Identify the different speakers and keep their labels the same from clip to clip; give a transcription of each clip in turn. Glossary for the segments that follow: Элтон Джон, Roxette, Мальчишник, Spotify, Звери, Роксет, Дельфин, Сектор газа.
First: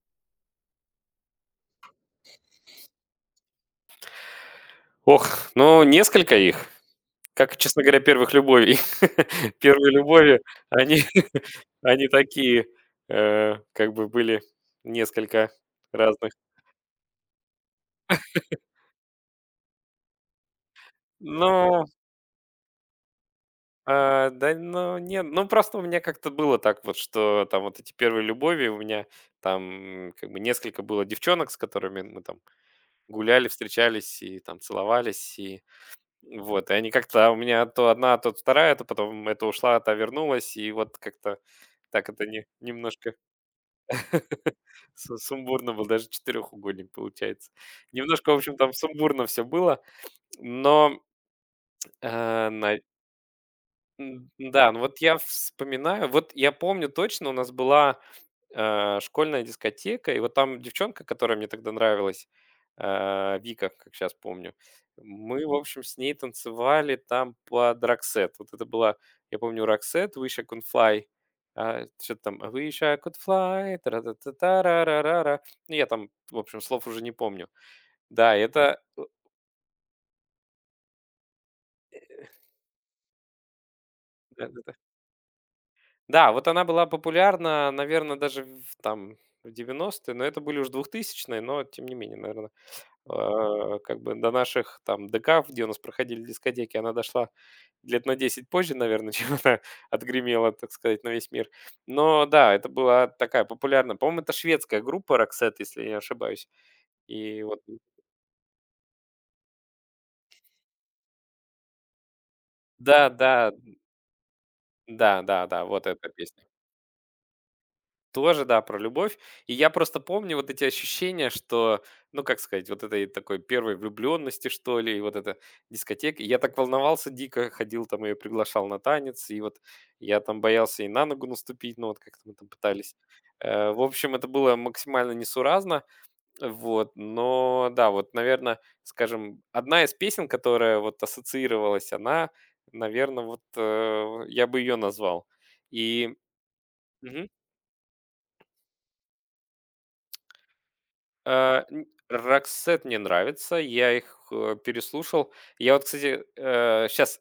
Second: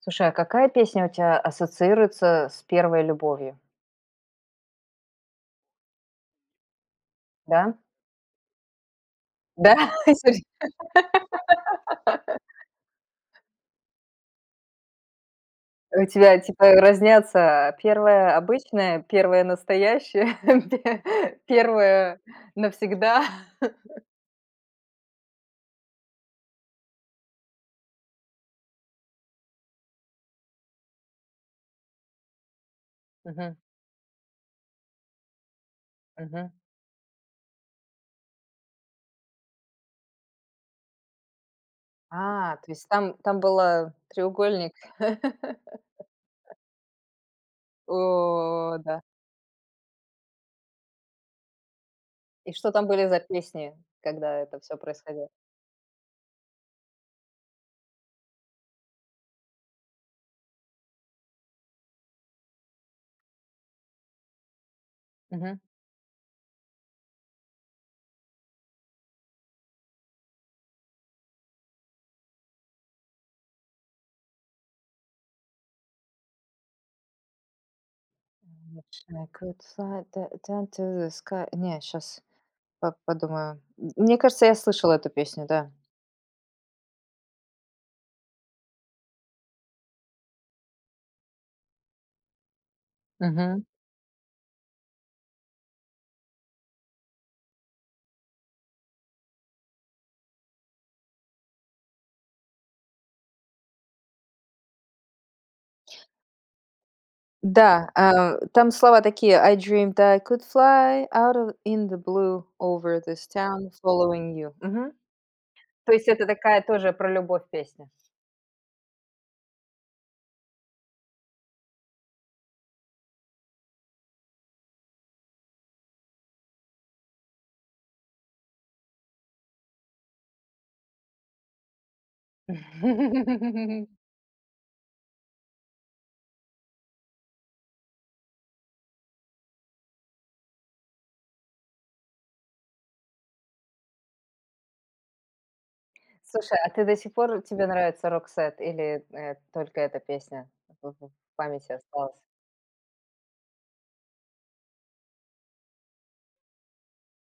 Speaker 1: Слушай, а какая песня у тебя ассоциируется с первой любовью?
Speaker 2: Ох, ну, несколько их. Как,
Speaker 1: Да?
Speaker 2: честно говоря, первых любовей.
Speaker 1: Да?
Speaker 2: Первые
Speaker 1: Серь
Speaker 2: любови, они они такие, как бы были несколько
Speaker 1: У
Speaker 2: разных.
Speaker 1: тебя, типа, разнятся первая обычная, первая настоящая, пе
Speaker 2: Ну,
Speaker 1: первая навсегда.
Speaker 2: а, да, ну, нет, ну, просто у меня как-то было так вот, что там вот эти первые любови у меня там как бы несколько было девчонок, с которыми мы там гуляли,
Speaker 1: Мгм,
Speaker 2: встречались и там целовались, и
Speaker 1: мгм.
Speaker 2: вот, и они как-то у меня то одна, то вторая, то потом это ушла, та вернулась, и вот как-то так это не,
Speaker 1: А, то есть
Speaker 2: немножко
Speaker 1: там был треугольник.
Speaker 2: сумбурно было, даже четырехугольник получается. Немножко, в общем, там
Speaker 1: О, да.
Speaker 2: сумбурно все было, но, э,
Speaker 1: И что
Speaker 2: на-
Speaker 1: там были за песни, когда это
Speaker 2: да,
Speaker 1: все
Speaker 2: ну вот я
Speaker 1: происходило?
Speaker 2: вспоминаю, вот я помню точно, у нас была школьная дискотека. И вот там девчонка, которая мне тогда нравилась, Вика, как сейчас помню, мы, в
Speaker 1: Мгм.
Speaker 2: общем, с ней танцевали там под Roxette. Вот это была, я помню, Roxette, Wish I Could Fly. Что-то там «I Wish I Could Fly, тра-та-та-та-ра-ра-ра-ра. Ну, я там, в общем, слов уже не помню. Да,
Speaker 1: Wish I could fly d down to the sky. Не, сейчас. По подумаю. Мне кажется,
Speaker 2: да,
Speaker 1: я
Speaker 2: да, да.
Speaker 1: слышала эту песню, да.
Speaker 2: Да, вот она была популярна, наверное, даже в 90-е, но это были уже 2000-е, но тем не менее, наверное,
Speaker 1: Мгм.
Speaker 2: Как бы до наших там ДК, где у нас проходили дискотеки, она дошла лет на 10 позже, наверное, чем она отгремела, так сказать, на весь мир. Но да, это была такая популярная, по-моему, это шведская группа Roxette, если я не ошибаюсь. И вот
Speaker 1: Да, а, там слова такие: "I dreamed I could fly out of in the blue over
Speaker 2: да,
Speaker 1: this
Speaker 2: да,
Speaker 1: town following you". Мгм.
Speaker 2: да, да, да, вот
Speaker 1: То
Speaker 2: эта
Speaker 1: есть это
Speaker 2: песня.
Speaker 1: такая тоже про любовь песня.
Speaker 2: Тоже, да, про любовь. И я просто помню вот эти ощущения, что, ну, как сказать, вот этой такой первой влюбленности, что ли, и вот эта дискотека. И я так волновался дико, ходил там, ее приглашал на танец, и вот я там боялся и на ногу наступить, ну, вот как-то мы там пытались. В общем, это было максимально несуразно, вот, но, да, вот, наверное, скажем, одна из песен, которая вот ассоциировалась, она, наверное, вот я бы ее назвал. И,
Speaker 1: Слушай, а ты до сих пор тебе нравится "Роксет" или, только эта песня в
Speaker 2: Э,
Speaker 1: памяти
Speaker 2: н
Speaker 1: осталась?
Speaker 2: "Roxette" мне нравится, я их, переслушал. Я вот, кстати, сейчас.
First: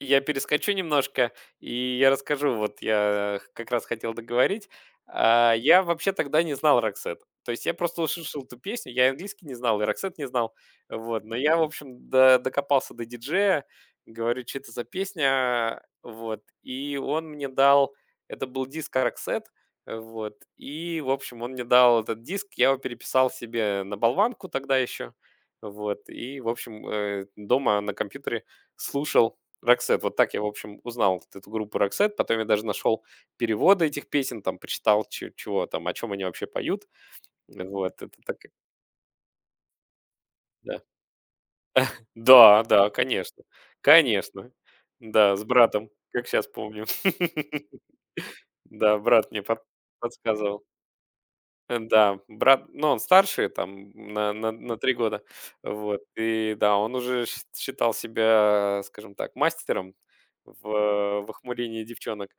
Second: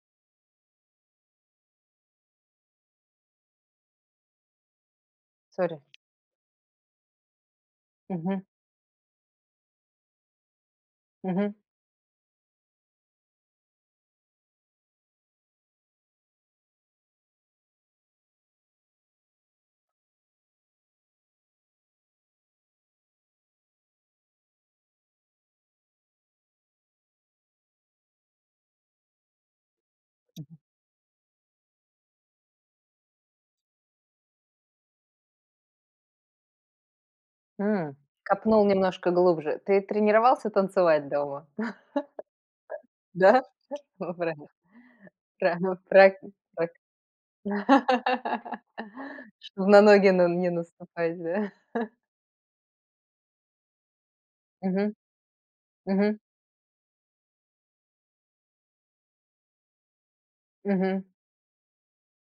Speaker 2: Я перескочу немножко, и я расскажу. Вот я как раз хотел договорить.
Speaker 1: Сори.
Speaker 2: Я вообще тогда не знал Роксет. То есть я просто
Speaker 1: Мгм,
Speaker 2: услышал эту песню, я и английский не знал, и Роксет не знал. Вот. Но
Speaker 1: мгм.
Speaker 2: я, в общем, докопался до диджея, говорю, что это за песня. Вот. И он мне дал... Это был диск Роксет. Вот. И, в общем, он мне дал этот диск, я его переписал себе на болванку тогда еще. Вот. И, в общем, дома на компьютере слушал Roxette. Вот так я, в общем, узнал вот эту группу Roxette. Потом я даже нашел переводы этих песен, там прочитал, чего там, о чем они вообще поют.
Speaker 1: М,
Speaker 2: Вот, это так,
Speaker 1: копнул немножко глубже. Ты тренировался
Speaker 2: да.
Speaker 1: танцевать дома?
Speaker 2: Да, да,
Speaker 1: Да?
Speaker 2: конечно. Конечно. Да, с
Speaker 1: Пра
Speaker 2: братом,
Speaker 1: прак
Speaker 2: как сейчас
Speaker 1: прак
Speaker 2: помню. Да, брат мне
Speaker 1: Чтоб на ноги на не
Speaker 2: подсказывал.
Speaker 1: наступать, да?
Speaker 2: Да, брат, ну, он старше там на 3
Speaker 1: Мгм,
Speaker 2: года. Вот,
Speaker 1: мгм,
Speaker 2: и да, он уже ш считал себя, скажем так, мастером в
Speaker 1: мгм,
Speaker 2: в охмурении девчонок.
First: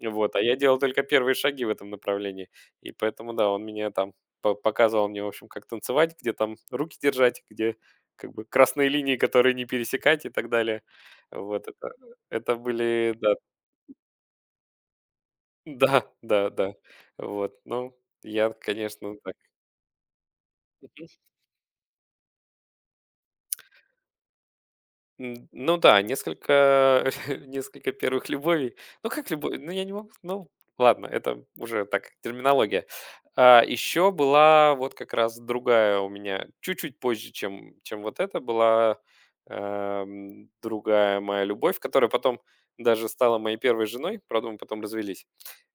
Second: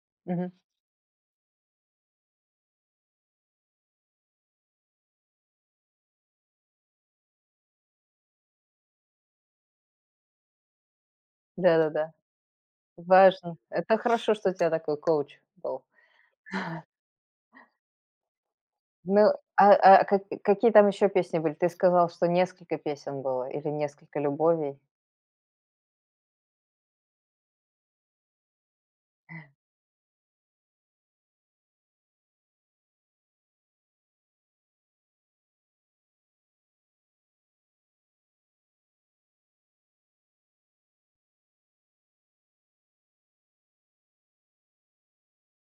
Speaker 2: Вот, а
Speaker 1: мгм.
Speaker 2: я делал только первые шаги в этом направлении. И поэтому, да, он меня там по показывал мне, в общем, как танцевать, где там руки держать, где как бы красные линии, которые не пересекать и так далее. Вот это
Speaker 1: Да-да-да,
Speaker 2: это были, да,
Speaker 1: важно. Это хорошо, что у тебя такой коуч был.
Speaker 2: да, да, да. Вот, ну, я, конечно,
Speaker 1: Ну,
Speaker 2: так.
Speaker 1: а а ка какие там еще песни были? Ты сказал, что несколько песен было или несколько любовей.
Speaker 2: Н ну да, несколько несколько первых любовей. Ну, как любовь, ну, я не могу, ну, ладно, это уже так, терминология. Еще была вот как раз другая у меня, чуть-чуть позже, чем вот это была, другая моя любовь, которая потом даже стала моей первой женой. Правда, мы потом развелись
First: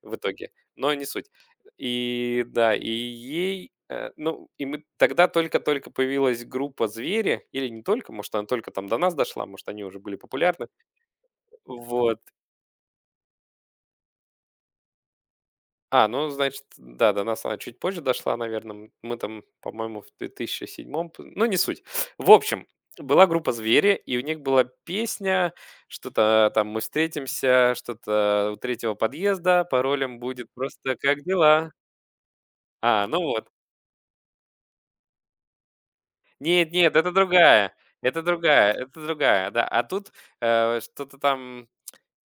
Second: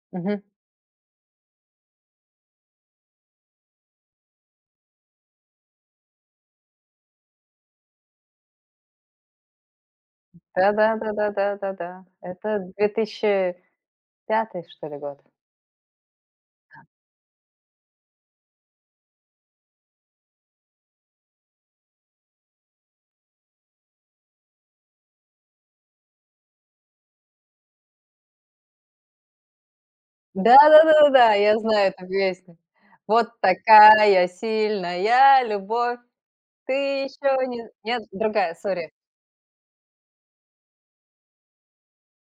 Speaker 2: в
Speaker 1: Мгм.
Speaker 2: итоге, но не суть. И да, и ей, ну, и мы тогда только-только появилась группа "Звери", или не только, может, она только там до нас дошла, может, они уже были популярны.
Speaker 1: Да-да-да-да-да-да-да.
Speaker 2: Вот.
Speaker 1: Это 2005 что ли год?
Speaker 2: Ну, значит, да, до нас она чуть позже дошла, наверное. Мы там, по-моему, в 2007, п ну, не суть. В общем, была группа "Звери", и у них была песня, что-то там: "Мы встретимся", что-то: "У третьего подъезда", паролем будет
Speaker 1: Да, да,
Speaker 2: просто:
Speaker 1: да,
Speaker 2: "Как
Speaker 1: да, я
Speaker 2: дела?"
Speaker 1: знаю эту песню.
Speaker 2: А, ну
Speaker 1: Вот
Speaker 2: вот.
Speaker 1: такая сильная любовь.
Speaker 2: Нет,
Speaker 1: Ты
Speaker 2: нет, это
Speaker 1: еще не
Speaker 2: другая,
Speaker 1: нет,
Speaker 2: это
Speaker 1: другая,
Speaker 2: другая,
Speaker 1: сори.
Speaker 2: это другая, да. А тут, что-то там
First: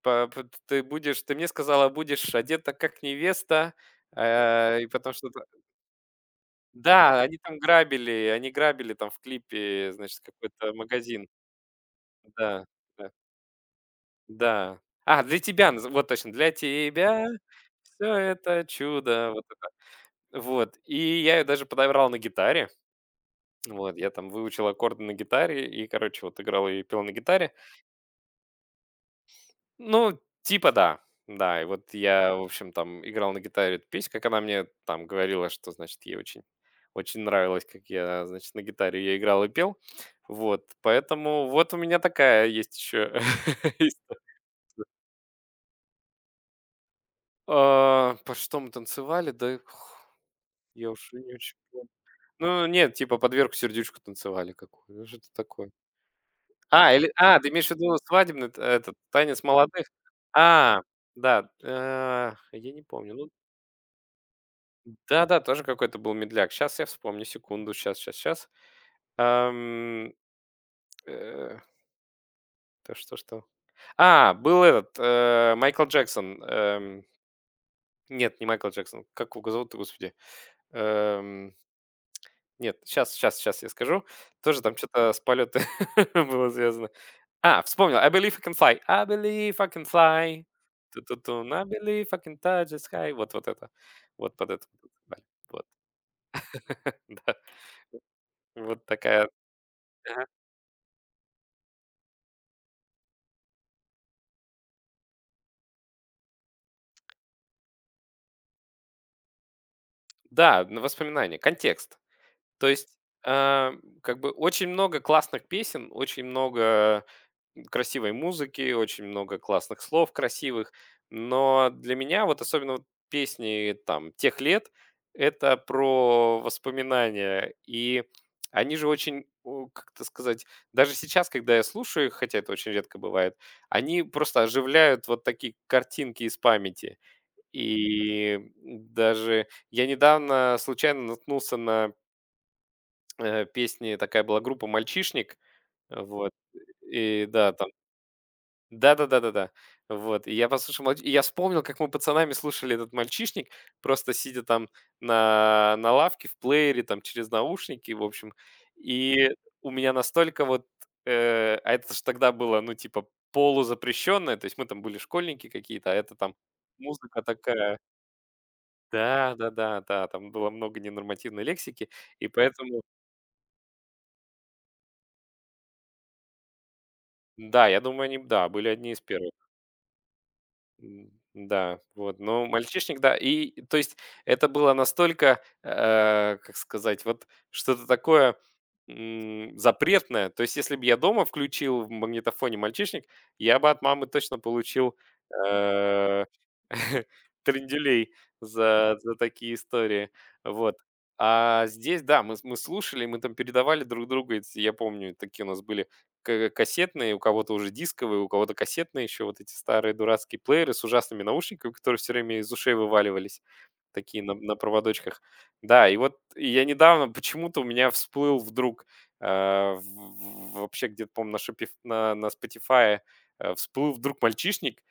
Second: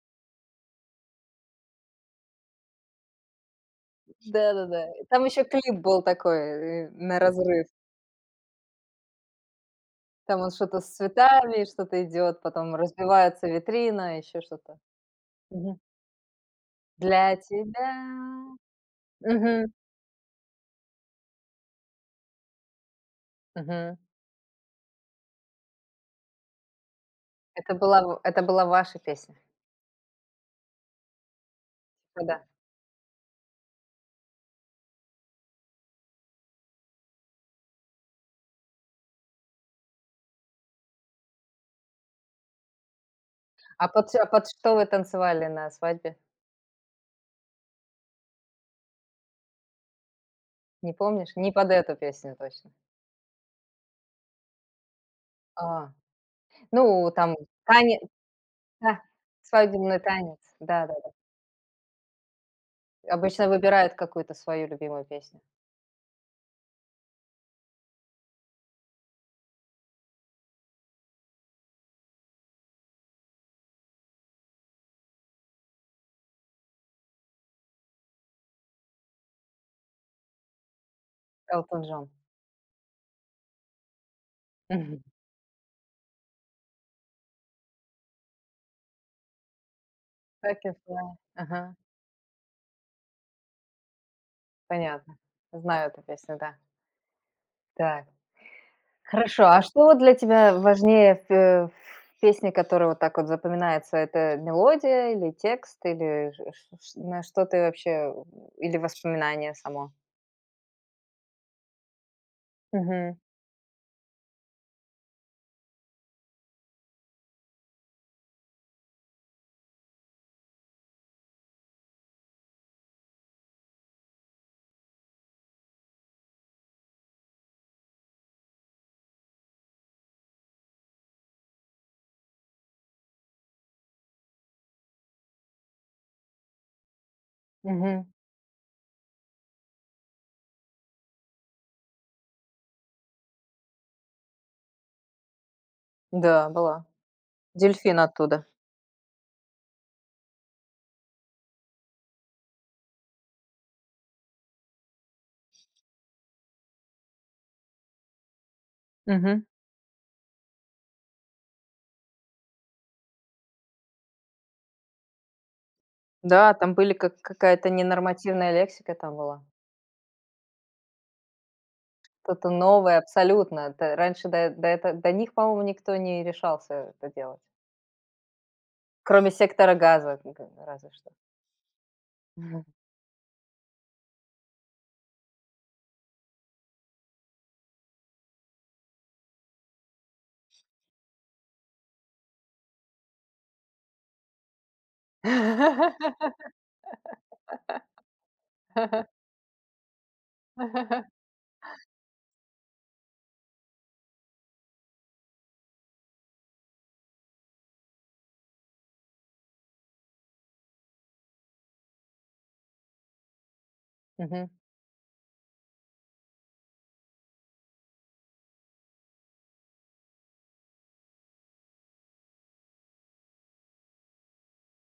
Speaker 2: по п ты будешь ты мне сказала, будешь одета как невеста, и
Speaker 1: Да-да-да.
Speaker 2: потом
Speaker 1: Там еще
Speaker 2: что-то.
Speaker 1: клип был такой, на
Speaker 2: Да, они там
Speaker 1: разрыв.
Speaker 2: грабили, они грабили там в клипе, значит,
Speaker 1: Там он
Speaker 2: какой-то
Speaker 1: что-то с
Speaker 2: магазин.
Speaker 1: цветами, что-то идет,
Speaker 2: Да,
Speaker 1: потом
Speaker 2: да,
Speaker 1: разбивается витрина, еще
Speaker 2: да.
Speaker 1: что-то.
Speaker 2: "Для тебя"
Speaker 1: Мгм.
Speaker 2: назы вот точно, "Для тебя
Speaker 1: Для тебя.
Speaker 2: все это чудо", вот это.
Speaker 1: Мгм,
Speaker 2: Вот, и я её даже подобрал на гитаре. Вот,
Speaker 1: мгм.
Speaker 2: я там выучил аккорды на гитаре и, короче, вот играл и пел на гитаре.
Speaker 1: Это была ваша песня.
Speaker 2: Ну, типа да. Да, и вот я, в
Speaker 1: Да.
Speaker 2: общем, там играл на гитаре эту песню, как она мне там говорила, что, значит, ей очень, очень нравилось, как я, значит, на гитаре я играл и пел. Вот, поэтому вот у меня такая есть еще.
Speaker 1: А под ш а под что вы танцевали на свадьбе?
Speaker 2: По что мы танцевали? Да ух, я
Speaker 1: Не
Speaker 2: уж и не
Speaker 1: помнишь? Не
Speaker 2: очень...
Speaker 1: под эту песню
Speaker 2: Ну,
Speaker 1: точно.
Speaker 2: нет, типа под Верку Сердючку танцевали какую. Что это такое?
Speaker 1: А, ну, там
Speaker 2: Ты имеешь в виду
Speaker 1: танец
Speaker 2: свадебный этот, танец молодых?
Speaker 1: свадебный танец.
Speaker 2: А,
Speaker 1: Да-да-да.
Speaker 2: да, я не помню. Ну,
Speaker 1: Обычно выбирают какую-то свою любимую
Speaker 2: да-да,
Speaker 1: песню.
Speaker 2: тоже какой-то был медляк. Сейчас я вспомню, секунду. Сейчас, сейчас, сейчас. Ам, э, то что, что? Был этот, Майкл Джексон. Нет, не Майкл Джексон. Как его зовут, Господи? Эм,
Speaker 1: Элтон Джон.
Speaker 2: нет, сейчас, сейчас, сейчас я скажу. Тоже там что
Speaker 1: Мгм.
Speaker 2: то с полёта было связано. А, вспомнил. I believe I can fly. I believe I can fly.
Speaker 1: Так, я знаю.
Speaker 2: Ту-ту-тун. I
Speaker 1: Ага,
Speaker 2: believe I can touch the sky. Вот это. Вот под это.
Speaker 1: понятно.
Speaker 2: Вот.
Speaker 1: Знаю эту песню, да.
Speaker 2: Да.
Speaker 1: Так.
Speaker 2: Вот такая
Speaker 1: Хорошо, а что вот для тебя важнее в, в песне, которая вот так вот запоминается? Это мелодия или текст, или на что ты вообще, или воспоминание само?
Speaker 2: Да, на воспоминания, контекст. То есть,
Speaker 1: Мгм.
Speaker 2: а, как бы очень много классных песен, очень много красивой музыки, очень много классных слов красивых, но для меня вот особенно вот песни там тех лет это про воспоминания, и они же очень, как это сказать, даже сейчас, когда я слушаю их, хотя это очень редко бывает, они просто оживляют вот такие картинки из памяти.
Speaker 1: Мгм.
Speaker 2: И даже я недавно случайно наткнулся на, песни, такая была группа "Мальчишник". Вот,
Speaker 1: Да, была.
Speaker 2: и да, там
Speaker 1: Дельфин оттуда.
Speaker 2: да-да-да-да-да. Вот, и я послушал "Мальч" и я вспомнил, как мы пацанами слушали этот "Мальчишник", просто сидя там на лавке в плеере, там через наушники, в общем. И
Speaker 1: Мгм.
Speaker 2: у меня настолько вот, а это ж тогда было, ну, типа полузапрещенное, то есть мы там были школьники какие-то, а это там
Speaker 1: Да, там были
Speaker 2: музыка
Speaker 1: какая-то
Speaker 2: такая.
Speaker 1: ненормативная лексика там
Speaker 2: Да,
Speaker 1: была.
Speaker 2: да-да, да, да, там было много ненормативной лексики, и
Speaker 1: Что-то
Speaker 2: поэтому,
Speaker 1: новое абсолютно. Это раньше до них, по-моему, никто не решался это делать.
Speaker 2: да, я думаю, они, да, были одни из первых.
Speaker 1: Кроме сектора газа, разве
Speaker 2: М,
Speaker 1: что.
Speaker 2: да, вот, но
Speaker 1: Мгм.
Speaker 2: мальчишник, да, и, то есть, это было настолько, как сказать, вот что-то такое, запретное. То есть, если бы я дома включил в магнитофоне "Мальчишник", я бы от мамы точно получил, э, тренделей за такие истории. Вот. А здесь, да, мы слушали, мы там передавали друг другу эти, я помню, такие у нас были к кассетные, у кого-то уже дисковые, у кого-то кассетные еще вот эти старые дурацкие плееры с ужасными наушниками, которые все время из ушей вываливались, такие на,
Speaker 1: Мгм.
Speaker 2: на проводочках. Да, и вот я недавно почему-то у меня всплыл вдруг э, вообще где-то, по-моему, на Spotify всплыл вдруг мальчишник,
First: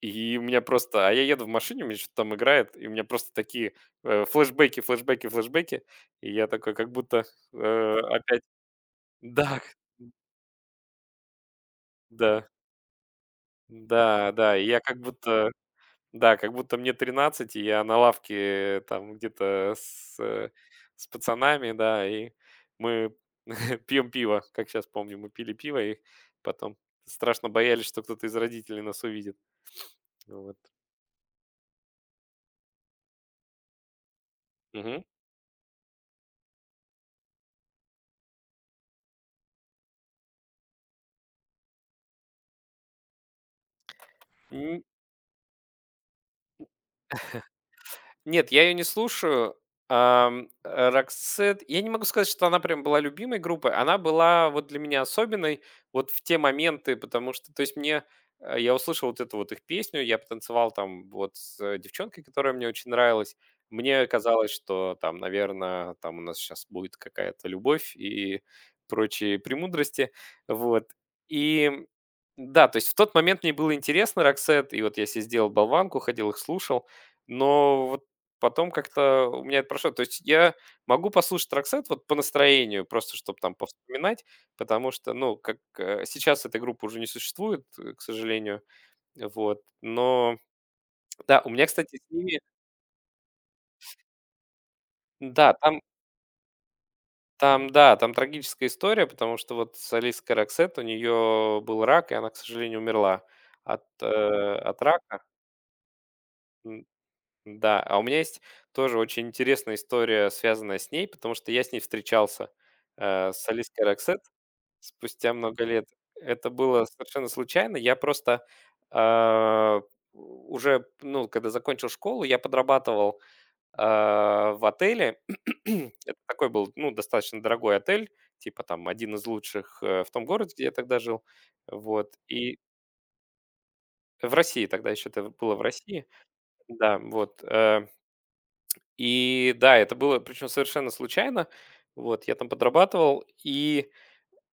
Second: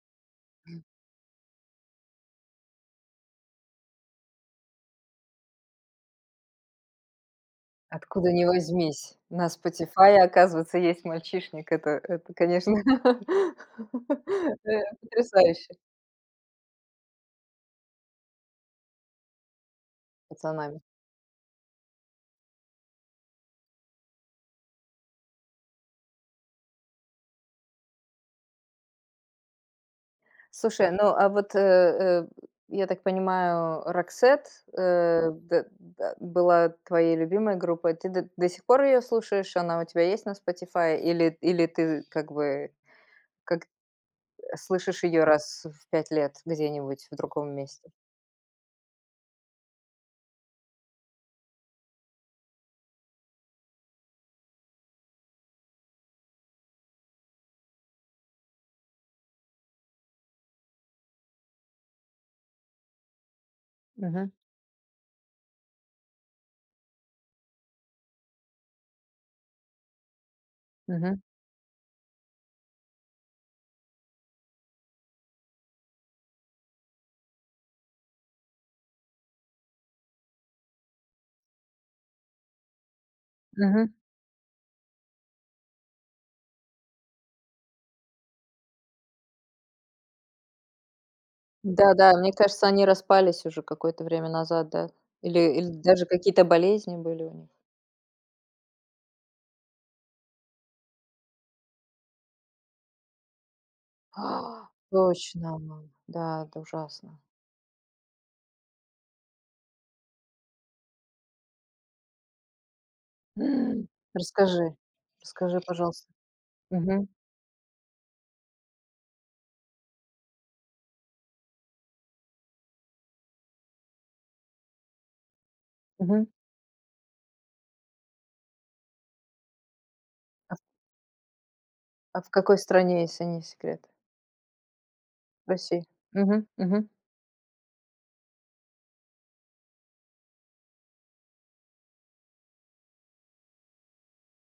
Speaker 2: и у меня просто... А я еду в машине, у меня что-то там играет, и у меня просто такие флешбеки, флешбеки, флешбеки. И я такой как будто
Speaker 1: Откуда
Speaker 2: опять...
Speaker 1: ни возьмись, на
Speaker 2: Да,
Speaker 1: Spotify оказывается, есть "Мальчишник". Это,
Speaker 2: да.
Speaker 1: конечно,
Speaker 2: Да, да, и я как будто,
Speaker 1: потрясающе с
Speaker 2: да, как будто мне 13, и я на лавке там где-то с, э,
Speaker 1: пацанами.
Speaker 2: с пацанами, да, и мы пьем пиво, как сейчас помню, мы пили пиво, и потом страшно боялись, что кто-то из родителей нас увидит. Вот.
Speaker 1: Слушай, ну, а вот, я так понимаю, "Роксет",
Speaker 2: Мгм.
Speaker 1: э, д да, была твоей любимой группой. Ты д до сих пор ее слушаешь? Она у тебя есть на Spotify? Или ты как бы как слышишь ее раз в 5 лет где-нибудь в другом месте?
Speaker 2: Нет, я ее не слушаю. "Роксет" я не могу сказать, что она прям была любимой группой. Она была вот для меня особенной вот в те моменты, потому что, то есть, я услышал вот эту вот их песню, я потанцевал там вот с девчонкой, которая мне очень нравилась. Мне
Speaker 1: Мгм,
Speaker 2: казалось, что там, наверное, там у нас сейчас будет какая-то любовь и прочие премудрости. Вот.
Speaker 1: мгм,
Speaker 2: И да, то есть в тот момент мне было интересно "Роксет", и вот я себе сделал болванку, ходил их слушал, но вот потом как-то у меня это прошло. То есть я могу послушать "Роксет" вот по настроению, просто чтобы там
Speaker 1: мгм.
Speaker 2: повспоминать, потому что, ну, как, сейчас эта группа уже не существует, к сожалению. Вот, но да, у меня, кстати, с
Speaker 1: Да-да, мне
Speaker 2: ними
Speaker 1: кажется, они распались уже какое-то время назад, да.
Speaker 2: да,
Speaker 1: Или
Speaker 2: там
Speaker 1: даже какие-то болезни были у них.
Speaker 2: там, да, там трагическая история, потому что вот солистка "Роксет", у нее был рак, и она, к сожалению, умерла от, э,
Speaker 1: А,
Speaker 2: от рака.
Speaker 1: точно, мам. Да, это ужасно.
Speaker 2: Да, а у меня есть тоже очень интересная история, связанная с ней, потому что я с ней встречался, с солисткой
Speaker 1: М,
Speaker 2: Roxette
Speaker 1: расскажи,
Speaker 2: спустя
Speaker 1: расскажи,
Speaker 2: много лет.
Speaker 1: пожалуйста.
Speaker 2: Это было
Speaker 1: Мгм,
Speaker 2: совершенно случайно. Я просто а, уже, ну, когда закончил школу, я подрабатывал в отеле. Это
Speaker 1: мгм.
Speaker 2: такой был, ну, достаточно дорогой отель, типа там один из лучших в том городе,
Speaker 1: А в
Speaker 2: где я тогда жил. Вот.
Speaker 1: а в какой
Speaker 2: И
Speaker 1: стране, если не секрет?
Speaker 2: в России тогда еще это
Speaker 1: В
Speaker 2: было в
Speaker 1: России?
Speaker 2: России.
Speaker 1: Мгм, мгм.
Speaker 2: Да, вот. И да, это было, причем совершенно случайно. Вот, я там подрабатывал, и,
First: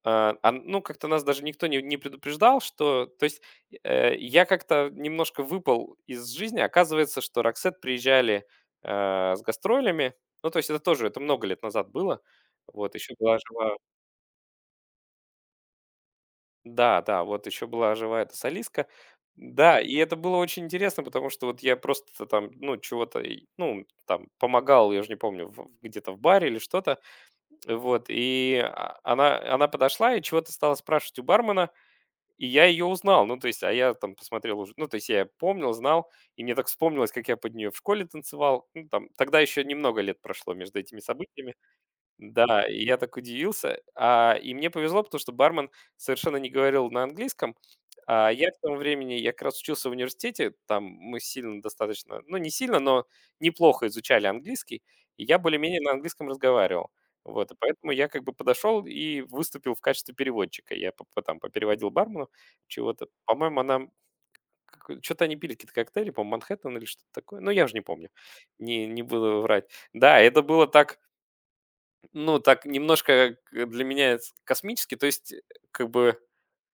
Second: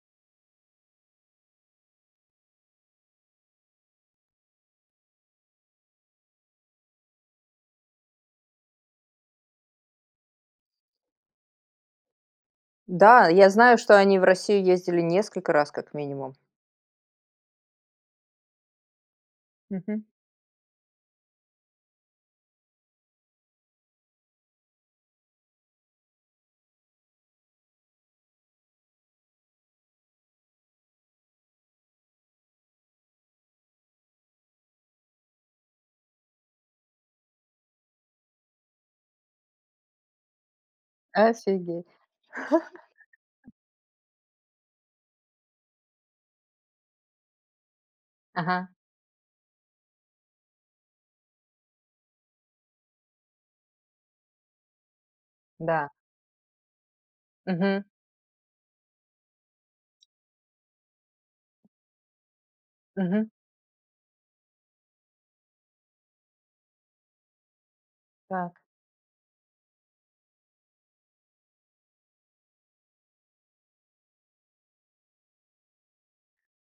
Speaker 2: ну, как-то нас даже никто не предупреждал, что... То есть я как-то немножко выпал из жизни. Оказывается, что Роксет приезжали с гастролями. Ну, то есть это тоже, это много лет назад было. Вот, еще
Speaker 1: Да,
Speaker 2: была
Speaker 1: я
Speaker 2: жива...
Speaker 1: знаю, что они в Россию ездили несколько раз как минимум.
Speaker 2: Да, да, вот еще была жива эта солистка. Да, и
Speaker 1: Мгм.
Speaker 2: это было очень интересно, потому что вот я просто там, ну, чего-то, и, ну, там, помогал, я уже не помню, где-то в баре или что-то. Вот, и она подошла и чего-то стала спрашивать у бармена, и я ее узнал. Ну, то есть, а я там посмотрел уже, ну, то есть, я помнил, знал, и мне так вспомнилось, как я под нее в школе танцевал. Ну, там, тогда еще немного лет прошло между этими событиями.
Speaker 1: Офигеть.
Speaker 2: Да, и я так удивился. А, и мне повезло, потому что бармен совершенно не говорил на английском. А я к
Speaker 1: Ага,
Speaker 2: тому времени, я как раз учился в университете, там мы сильно достаточно, ну не сильно, но неплохо изучали английский, и я более-менее
Speaker 1: да.
Speaker 2: на английском разговаривал. Вот, и
Speaker 1: Мгм,
Speaker 2: поэтому я как бы подошел и выступил в качестве переводчика. Я там попереводил бармену чего-то.
Speaker 1: мгм.
Speaker 2: По-моему, она... Что-то они пили какие-то коктейли, по-моему, Манхэттен или что-то такое. Ну, я уже не помню.
Speaker 1: Так.
Speaker 2: Не, не буду врать. Да, это было так, ну, так немножко к для меня это космически. То есть, как бы,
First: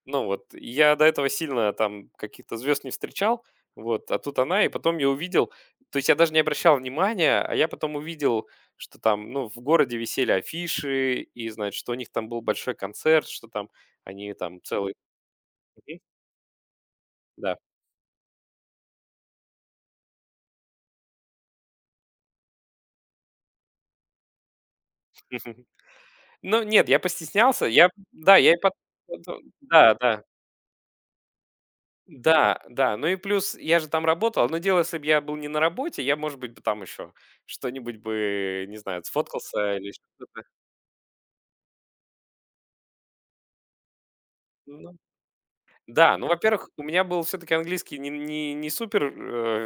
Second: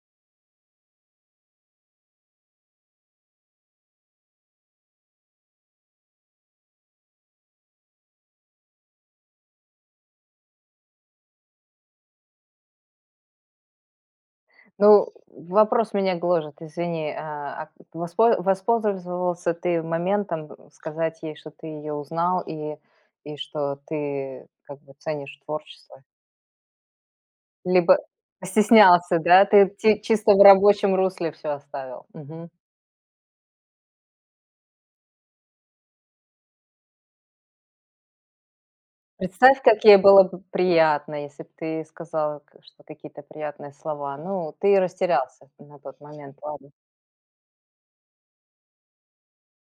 Speaker 2: ну вот, я до этого сильно там каких-то звезд не встречал, вот, а тут она, и потом я увидел, то есть я даже не обращал внимания, а я потом увидел, что там, ну, в городе висели афиши, и, значит, что у них там был большой концерт, что там они там целый.
Speaker 1: Ну, вопрос
Speaker 2: Мгм.
Speaker 1: меня гложет, извини.
Speaker 2: Да.
Speaker 1: А, воспользовался ты моментом, сказать ей, что ты ее узнал и что ты как бы ценишь творчество?
Speaker 2: Ну, нет, я постеснялся, я,
Speaker 1: Либо
Speaker 2: да, я и пот
Speaker 1: постеснялся,
Speaker 2: Ну,
Speaker 1: да? Ты
Speaker 2: да,
Speaker 1: ти
Speaker 2: да.
Speaker 1: чисто в рабочем русле все оставил. Мгм.
Speaker 2: Да, да. Ну и плюс я же там работал. Одно дело, если бы я был не на работе, я, может быть, бы там еще что-нибудь бы, не знаю,
Speaker 1: Представь,
Speaker 2: сфоткался
Speaker 1: как
Speaker 2: или
Speaker 1: ей было
Speaker 2: что-то.
Speaker 1: бы приятно, если б ты сказал, к что какие-то приятные слова. Ну, ты
Speaker 2: Ну
Speaker 1: растерялся на тот
Speaker 2: да, ну,
Speaker 1: момент, ладно.
Speaker 2: во-первых, у меня был все-таки английский не супер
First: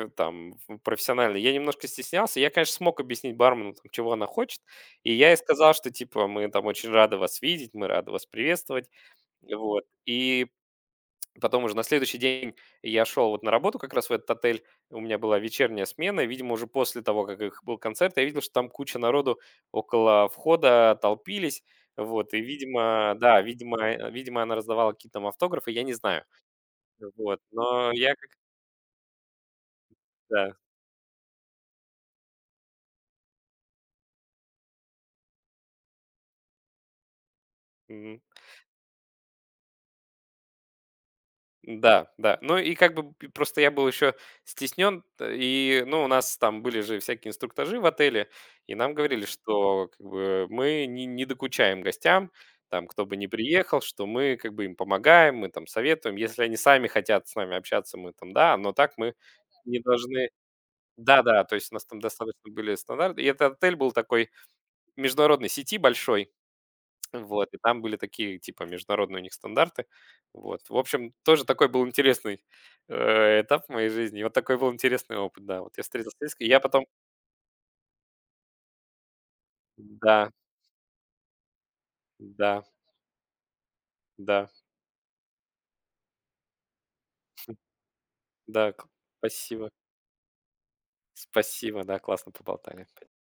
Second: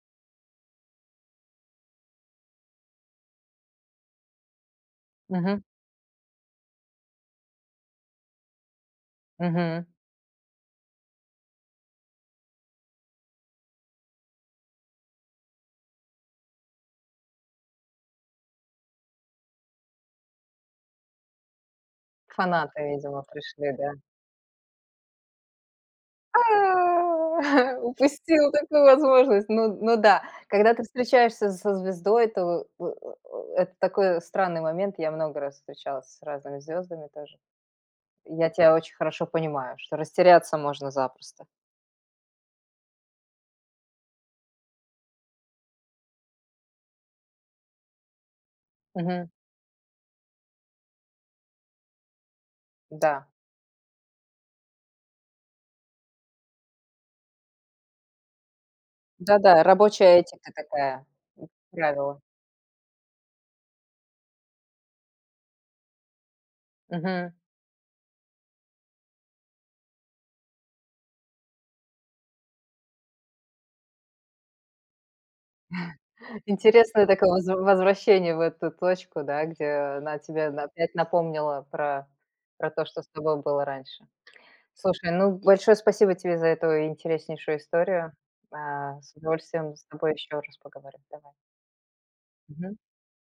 Speaker 2: там профессиональный. Я немножко стеснялся. Я, конечно, смог объяснить бармену, там, чего она хочет. И я ей
Speaker 1: Мгм,
Speaker 2: сказал, что, типа, мы там очень рады вас видеть, мы рады вас приветствовать. Вот.
Speaker 1: мгм.
Speaker 2: И потом уже на следующий день я шел вот на работу как раз в этот отель. У меня была вечерняя смена. И, видимо, уже после того, как их был концерт, я видел, что там куча народу около входа толпились. Вот, и,
Speaker 1: Фанаты,
Speaker 2: видимо,
Speaker 1: видимо,
Speaker 2: да,
Speaker 1: пришли,
Speaker 2: видимо,
Speaker 1: да.
Speaker 2: видимо, она раздавала какие-то там автографы, я не знаю. Вот, но я как.
Speaker 1: Упустил такую возможность. Ну, да,
Speaker 2: Да.
Speaker 1: когда ты встречаешься со звездой, то это такой странный момент. Я много раз встречалась с разными звездами тоже. Я тебя очень хорошо понимаю, что растеряться можно запросто.
Speaker 2: Да, да. Ну и как бы п просто я был еще стеснен, и, ну, у нас там были же всякие инструктажи в отеле, и нам говорили,
Speaker 1: Мгм.
Speaker 2: что как бы мы не докучаем гостям, там, кто бы ни
Speaker 1: Да.
Speaker 2: приехал, что мы как бы им помогаем, мы там советуем. Если они сами хотят с нами общаться, мы там, да, но так мы
Speaker 1: Да-да,
Speaker 2: не
Speaker 1: рабочая
Speaker 2: должны.
Speaker 1: этика такая,
Speaker 2: Да-да, то есть у нас там
Speaker 1: правило.
Speaker 2: достаточно были стандарты. И этот отель был такой международной сети большой.
Speaker 1: Мгм.
Speaker 2: Вот, и там были такие, типа, международные у них стандарты. Вот. В общем, тоже такой был интересный, этап в моей жизни. И вот такой был интересный опыт, да. Вот я встретился с Лизкой, и я потом.
Speaker 1: Интересное такое возвращение в эту точку, да, где она
Speaker 2: Да,
Speaker 1: тебе опять напомнила про
Speaker 2: да,
Speaker 1: про то, что с тобой было раньше.
Speaker 2: да,
Speaker 1: Слушай, ну, большое спасибо тебе за эту интереснейшую историю.
Speaker 2: да, к,
Speaker 1: А, с
Speaker 2: спасибо,
Speaker 1: удовольствием с тобой еще раз поговорим. Давай.
Speaker 2: спасибо, да, классно
Speaker 1: Мгм.
Speaker 2: поболтали.